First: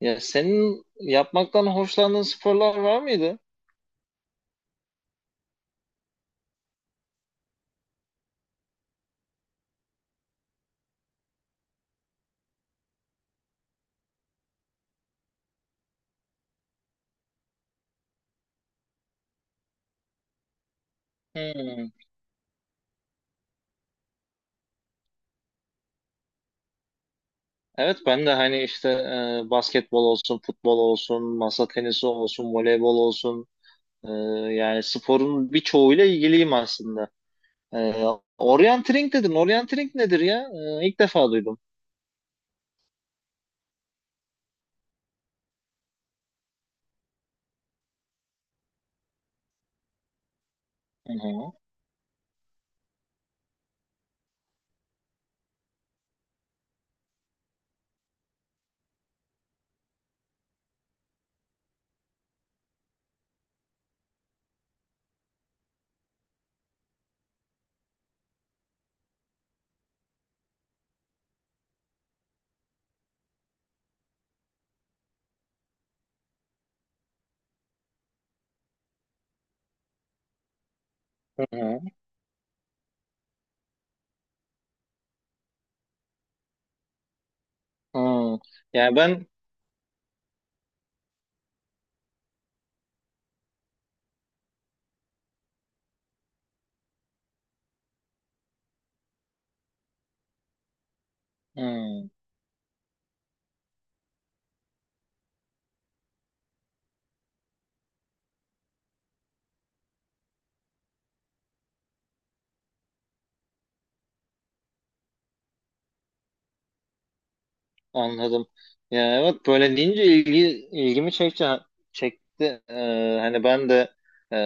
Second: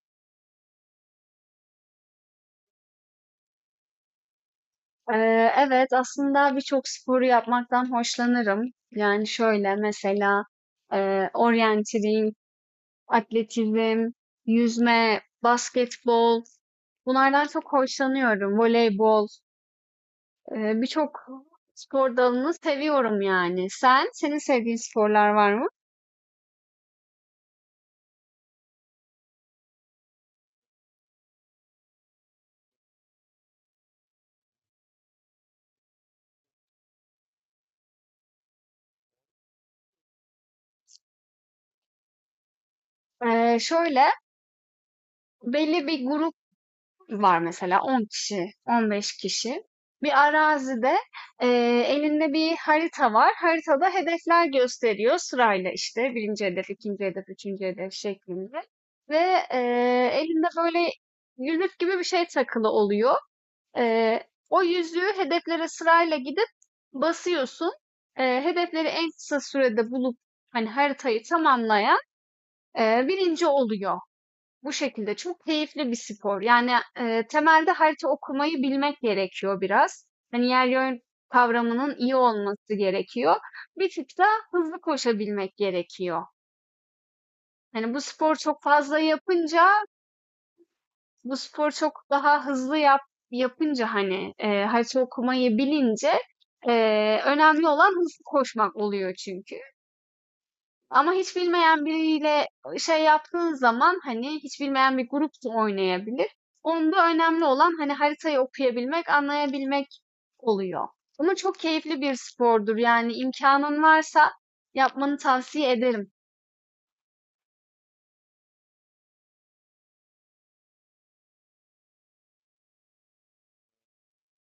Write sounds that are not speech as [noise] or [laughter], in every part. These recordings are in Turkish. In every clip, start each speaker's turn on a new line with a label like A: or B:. A: Ya senin yapmaktan hoşlandığın sporlar var mıydı?
B: Evet, aslında birçok sporu yapmaktan hoşlanırım. Yani şöyle mesela oryantiling, atletizm, yüzme, basketbol bunlardan çok hoşlanıyorum. Voleybol, birçok
A: Hmm.
B: spor dalını seviyorum yani. Senin sevdiğin sporlar var mı?
A: Evet ben de hani işte basketbol olsun, futbol olsun, masa tenisi olsun, voleybol olsun, e, yani sporun birçoğuyla ilgiliyim aslında. E, Orientering dedin. Orientering nedir ya? İlk defa duydum.
B: Şöyle belli bir grup var mesela 10 kişi, 15 kişi. Bir arazide
A: Hı
B: e,
A: hı.
B: elinde bir harita var. Haritada hedefler gösteriyor sırayla işte birinci hedef, ikinci hedef, üçüncü hedef şeklinde. Ve e, elinde böyle yüzük gibi bir şey takılı oluyor. E, O yüzüğü hedeflere sırayla gidip basıyorsun. Hedefleri en kısa sürede bulup hani haritayı tamamlayan birinci oluyor. Bu şekilde çok keyifli bir spor. Yani, temelde harita okumayı bilmek gerekiyor biraz. Hani, yer yön
A: Hı hı.
B: kavramının iyi olması gerekiyor. Bir tık da hızlı koşabilmek gerekiyor. Hani, bu spor
A: Hı.
B: çok
A: Yani
B: fazla
A: ben
B: yapınca, bu spor çok daha hızlı yapınca, hani, harita okumayı bilince, önemli olan hızlı koşmak oluyor çünkü. Ama hiç bilmeyen
A: Hı.
B: biriyle şey yaptığın zaman hani hiç bilmeyen bir grup da oynayabilir. Onda önemli olan hani haritayı okuyabilmek, anlayabilmek oluyor. Ama çok keyifli bir spordur. Yani imkanın varsa yapmanı tavsiye ederim.
A: Anladım. Ya evet böyle deyince ilgimi çekti. Hani ben de e,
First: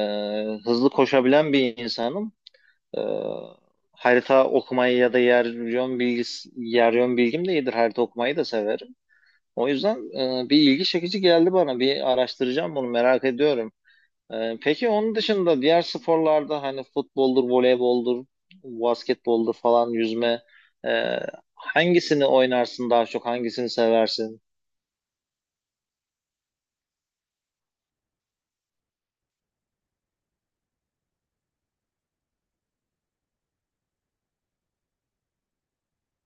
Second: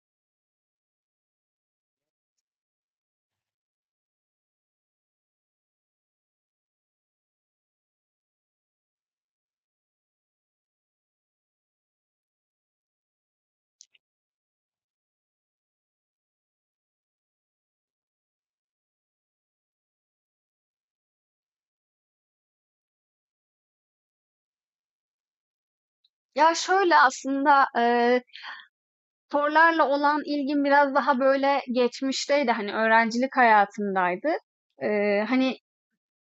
A: hızlı koşabilen bir insanım. Ee, Harita okumayı ya da yer yön bilgim de iyidir. Harita okumayı da severim. O yüzden bir ilgi çekici geldi bana. Bir araştıracağım, bunu merak ediyorum. Peki onun dışında diğer sporlarda hani futboldur, voleyboldur, basketboldur falan, yüzme, e, hangisini oynarsın daha çok, hangisini seversin?
B: Ya şöyle aslında sporlarla olan ilgim biraz daha böyle geçmişteydi. Hani öğrencilik hayatımdaydı. E, hani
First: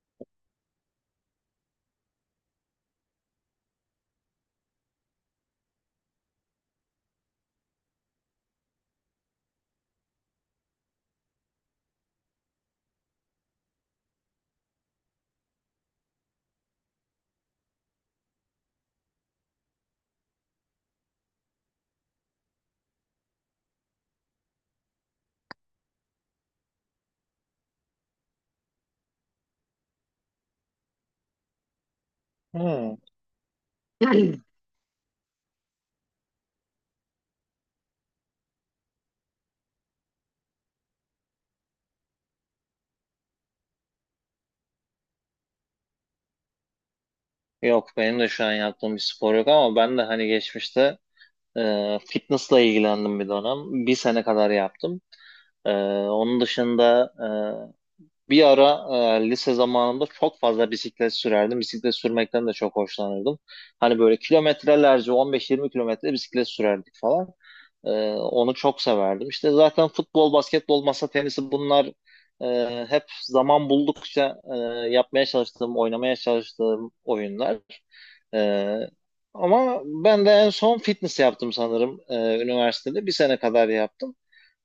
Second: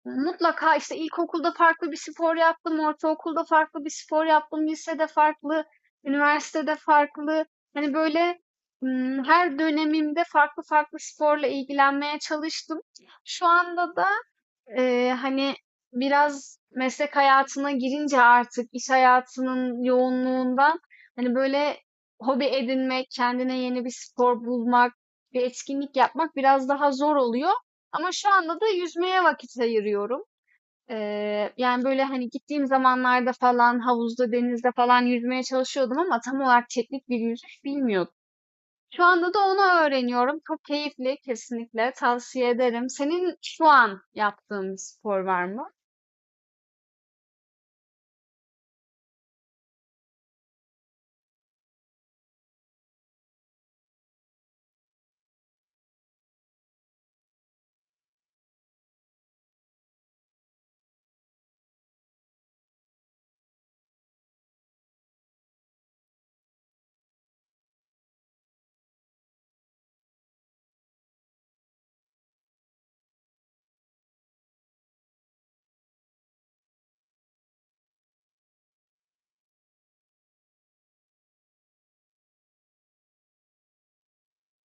B: Mutlaka işte ilkokulda farklı bir spor yaptım, ortaokulda farklı bir spor yaptım, lisede farklı, üniversitede farklı. Hani böyle her dönemimde farklı farklı sporla ilgilenmeye çalıştım. Şu anda da e, hani biraz meslek hayatına girince artık iş hayatının yoğunluğundan hani böyle hobi edinmek, kendine yeni bir spor bulmak, bir etkinlik yapmak biraz daha zor oluyor. Ama şu anda da yüzmeye vakit ayırıyorum. Yani, böyle, hani, gittiğim
A: Hmm.
B: zamanlarda falan havuzda,
A: [clears throat]
B: denizde falan yüzmeye çalışıyordum ama tam olarak teknik bir yüzüş bilmiyordum. Şu anda da onu öğreniyorum. Çok keyifli, kesinlikle tavsiye ederim. Senin şu an yaptığın bir spor var mı?
A: Yok, benim de şu an yaptığım bir spor yok ama ben de hani geçmişte fitnessla ilgilendim bir dönem. Bir sene kadar yaptım. E, Onun dışında bir ara lise zamanımda çok fazla bisiklet sürerdim. Bisiklet sürmekten de çok hoşlanırdım. Hani böyle kilometrelerce 15-20 kilometre bisiklet sürerdik falan. Onu çok severdim. İşte zaten futbol, basketbol, masa tenisi, bunlar hep zaman buldukça yapmaya çalıştığım, oynamaya çalıştığım oyunlar. Ee, Ama ben de en son fitness yaptım sanırım, üniversitede. Bir sene kadar yaptım.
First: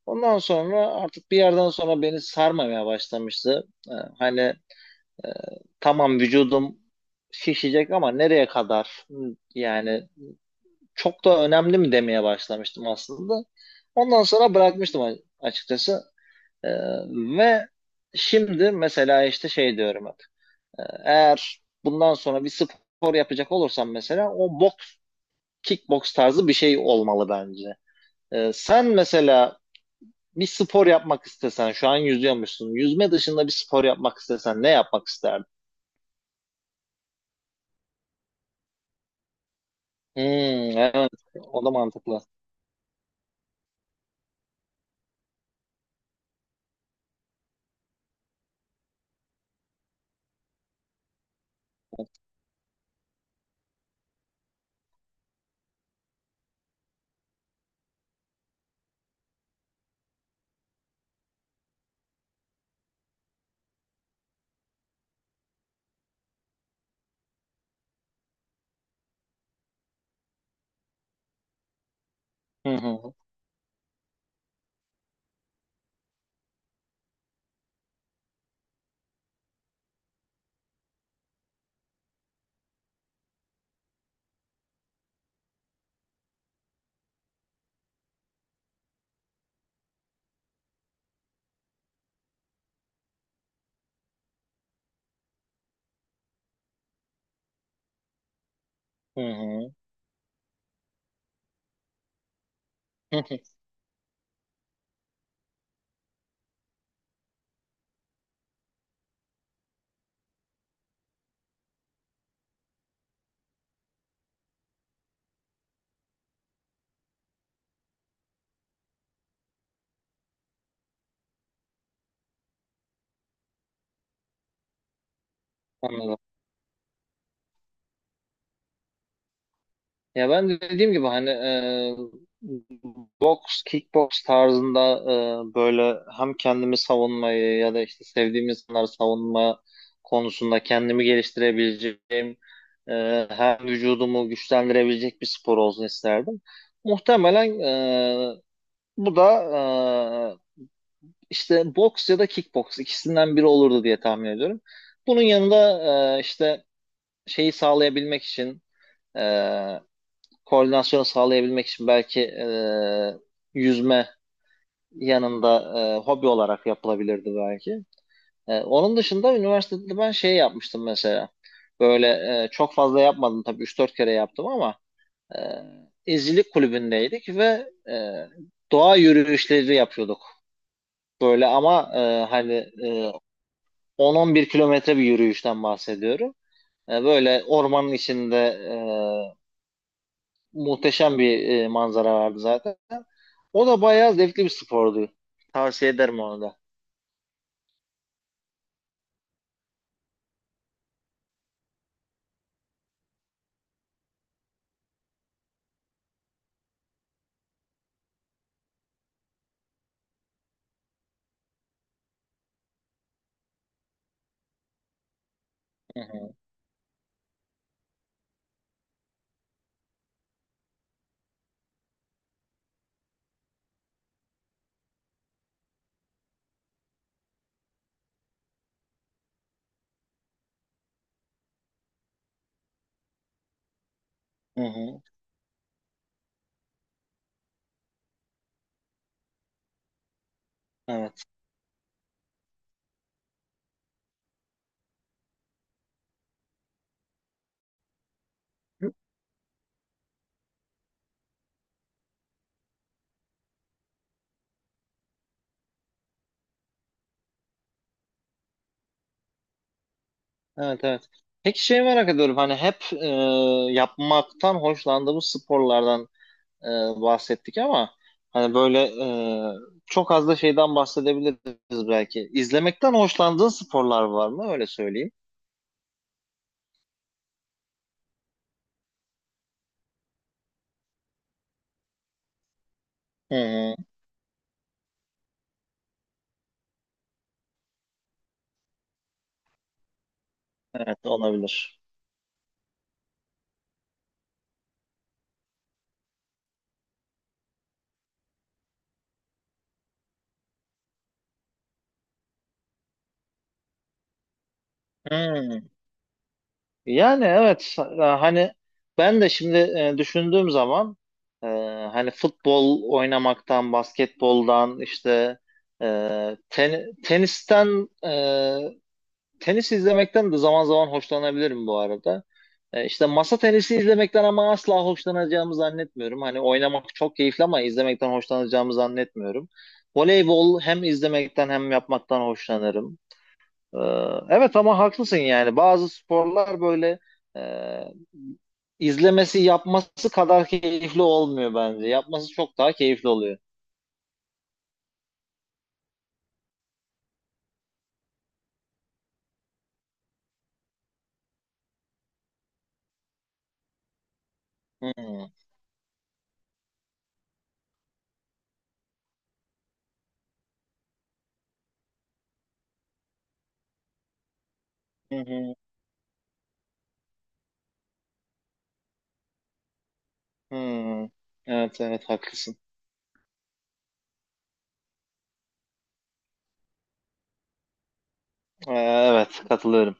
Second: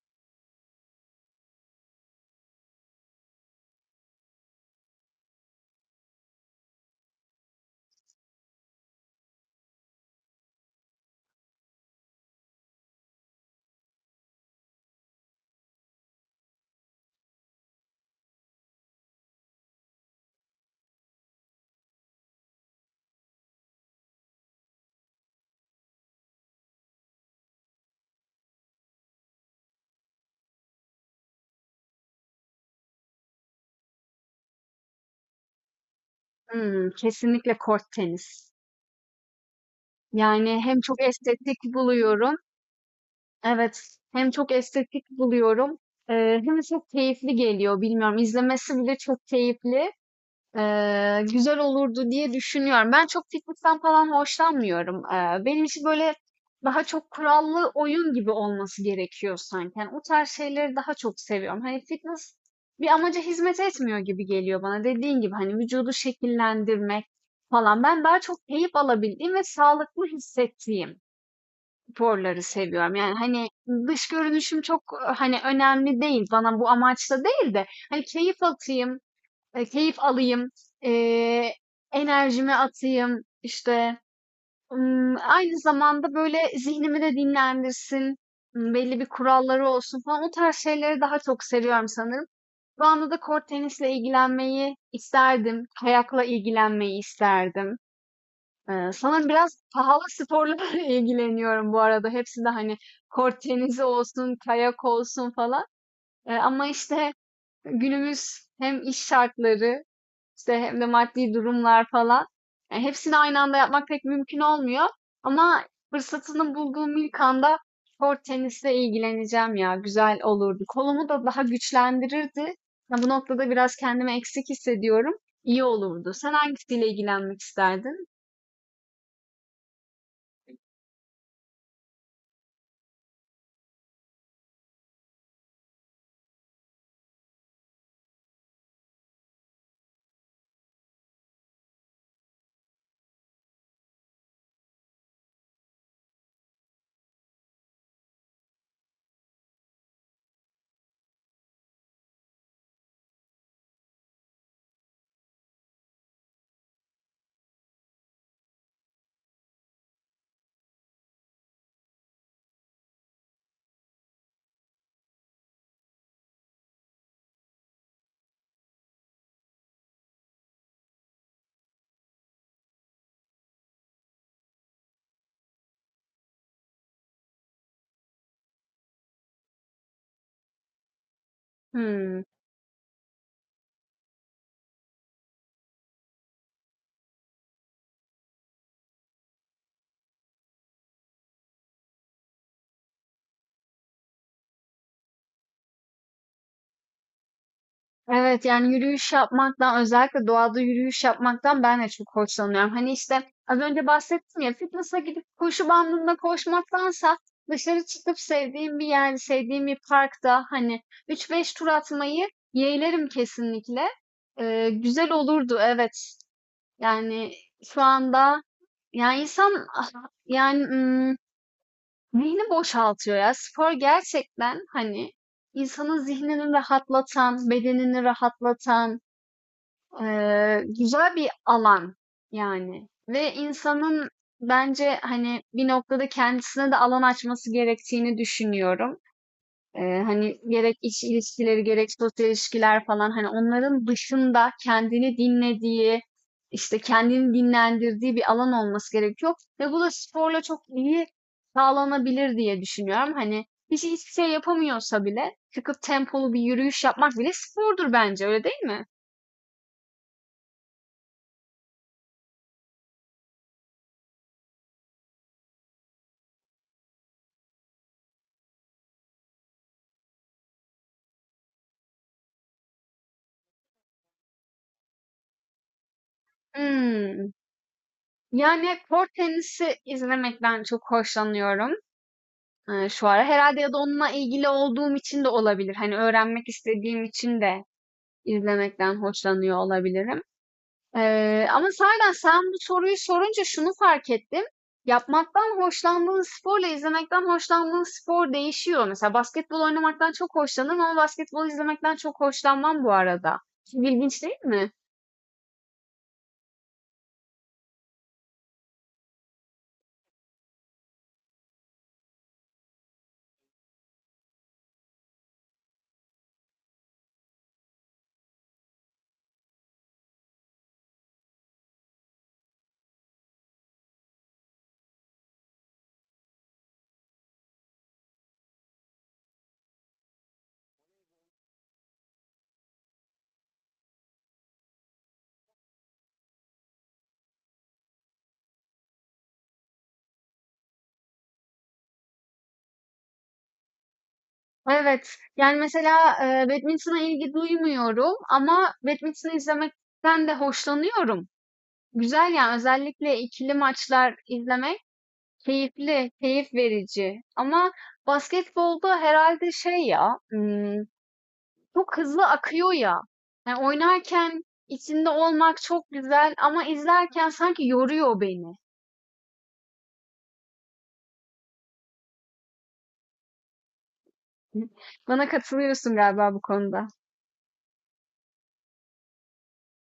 A: Ondan sonra artık bir yerden sonra beni sarmamaya başlamıştı. Hani, e, tamam, vücudum şişecek ama nereye kadar? Yani çok da önemli mi demeye başlamıştım aslında. Ondan sonra bırakmıştım açıkçası. Ee, Ve şimdi mesela işte şey diyorum hep. Eğer bundan sonra bir spor yapacak olursam mesela, o boks, kickboks tarzı bir şey olmalı bence. Sen mesela bir spor yapmak istesen, şu an yüzüyormuşsun. Yüzme dışında bir spor yapmak istesen ne yapmak isterdin?
B: Hımm, kesinlikle kort tenis.
A: Hmm,
B: Yani, hem çok
A: evet,
B: estetik
A: o da mantıklı.
B: buluyorum. Evet, hem çok estetik buluyorum, hem de çok keyifli geliyor. Bilmiyorum, izlemesi bile çok keyifli. Güzel olurdu diye düşünüyorum. Ben çok fitness'ten falan hoşlanmıyorum. Benim için böyle daha çok kurallı oyun gibi olması gerekiyor sanki. Yani o tarz şeyleri daha çok seviyorum. Hani fitness bir amaca hizmet etmiyor gibi geliyor bana. Dediğin gibi hani vücudu şekillendirmek falan. Ben daha çok keyif alabildiğim ve sağlıklı hissettiğim sporları
A: Hı
B: seviyorum.
A: hı,
B: Yani hani dış görünüşüm çok hani önemli değil. Bana bu amaçla değil de hani keyif atayım, keyif alayım, eee, enerjimi atayım işte. Hmm, aynı zamanda böyle zihnimi de dinlendirsin, hmm, belli bir kuralları olsun falan o tarz şeyleri daha çok seviyorum sanırım. Şu anda da kort tenisle ilgilenmeyi isterdim, kayakla ilgilenmeyi isterdim.
A: hı
B: Sanırım biraz
A: hı,
B: pahalı sporlarla [laughs] ilgileniyorum bu arada. Hepsi de hani
A: hı hı.
B: kort tenisi olsun, kayak olsun falan. Ama işte günümüz hem iş şartları işte hem de maddi durumlar falan. Yani hepsini aynı anda yapmak pek mümkün olmuyor. Ama fırsatını bulduğum ilk anda kort tenisle ilgileneceğim ya. Güzel olurdu. Kolumu da daha güçlendirirdi. Ya bu noktada biraz kendimi eksik hissediyorum. İyi olurdu.
A: Anladım.
B: Sen hangisiyle ilgilenmek isterdin?
A: Ya ben de dediğim gibi hani, boks, kickboks tarzında böyle hem kendimi savunmayı ya da işte sevdiğim insanları savunma konusunda kendimi geliştirebileceğim, hem vücudumu güçlendirebilecek bir spor olsun isterdim. Muhtemelen e, bu da e, işte boks ya da kickboks, ikisinden biri olurdu diye tahmin ediyorum. Bunun yanında işte şeyi sağlayabilmek için, e, koordinasyonu sağlayabilmek için, belki yüzme yanında hobi olarak yapılabilirdi belki. Onun dışında üniversitede ben şey yapmıştım mesela. Böyle, çok fazla yapmadım tabii, üç dört kere yaptım ama e, izcilik kulübündeydik ve doğa yürüyüşleri yapıyorduk. Böyle ama
B: Hmm.
A: hani, e, 10-11 kilometre bir yürüyüşten bahsediyorum. Böyle ormanın içinde e, muhteşem bir manzara vardı zaten. O da bayağı zevkli bir spordu. Tavsiye ederim onu da.
B: Evet yani yürüyüş yapmaktan özellikle doğada yürüyüş yapmaktan ben de çok hoşlanıyorum. Hani işte az önce bahsettim ya fitness'a gidip koşu bandında koşmaktansa dışarı çıkıp sevdiğim bir yerde, sevdiğim bir parkta hani üç beş tur atmayı yeğlerim kesinlikle. Güzel olurdu
A: Hı
B: evet.
A: hı.
B: Yani şu anda yani insan ah, yani ım, zihni boşaltıyor ya. Spor gerçekten hani insanın zihnini rahatlatan, bedenini rahatlatan güzel bir alan yani ve insanın
A: Hı
B: bence
A: hı.
B: hani bir noktada kendisine de alan açması gerektiğini düşünüyorum. Hani gerek iş
A: Evet.
B: ilişkileri gerek sosyal ilişkiler falan hani onların dışında kendini dinlediği işte kendini dinlendirdiği bir alan olması gerekiyor ve bu da sporla çok iyi sağlanabilir diye düşünüyorum. Hani kişi hiçbir şey yapamıyorsa bile çıkıp tempolu bir yürüyüş yapmak bile spordur bence öyle değil mi?
A: Evet, evet. Peki şey merak ediyorum, hani hep yapmaktan hoşlandığımız sporlardan e, bahsettik ama hani böyle çok az da şeyden bahsedebiliriz belki. İzlemekten hoşlandığın sporlar var mı? Öyle söyleyeyim.
B: Hmm. Yani, kort tenisi izlemekten çok hoşlanıyorum, şu ara.
A: Hı
B: Herhalde ya
A: hı.
B: da onunla ilgili olduğum için de olabilir. Hani, öğrenmek istediğim için de izlemekten hoşlanıyor olabilirim.
A: Evet,
B: Ama
A: olabilir.
B: sahiden sen bu soruyu sorunca şunu fark ettim. Yapmaktan hoşlandığın sporla izlemekten hoşlandığın spor değişiyor. Mesela basketbol oynamaktan çok hoşlanırım ama basketbol izlemekten çok hoşlanmam bu arada. Çok ilginç değil mi?
A: Hı. Yani evet, hani ben de şimdi düşündüğüm zaman, e, hani futbol oynamaktan, basketboldan, işte e, tenisten, tenis izlemekten de zaman zaman hoşlanabilirim bu arada. İşte masa tenisi izlemekten ama asla hoşlanacağımı zannetmiyorum. Hani oynamak çok keyifli ama izlemekten hoşlanacağımı zannetmiyorum. Voleybol hem izlemekten hem yapmaktan hoşlanırım. Ee, Evet ama haklısın, yani bazı sporlar böyle, e, izlemesi yapması kadar keyifli olmuyor bence. Yapması çok daha keyifli oluyor.
B: Evet. Yani mesela, badminton'a ilgi duymuyorum ama badminton'u izlemekten de hoşlanıyorum. Güzel yani özellikle ikili maçlar izlemek
A: Hmm.
B: keyifli, keyif verici. Ama basketbolda herhalde şey ya, çok hızlı akıyor ya. Yani oynarken içinde
A: Hı hı.
B: olmak çok güzel ama izlerken sanki yoruyor beni.
A: Hmm. Evet, evet haklısın.
B: [laughs] Bana katılıyorsun galiba bu konuda.
A: Evet, katılıyorum.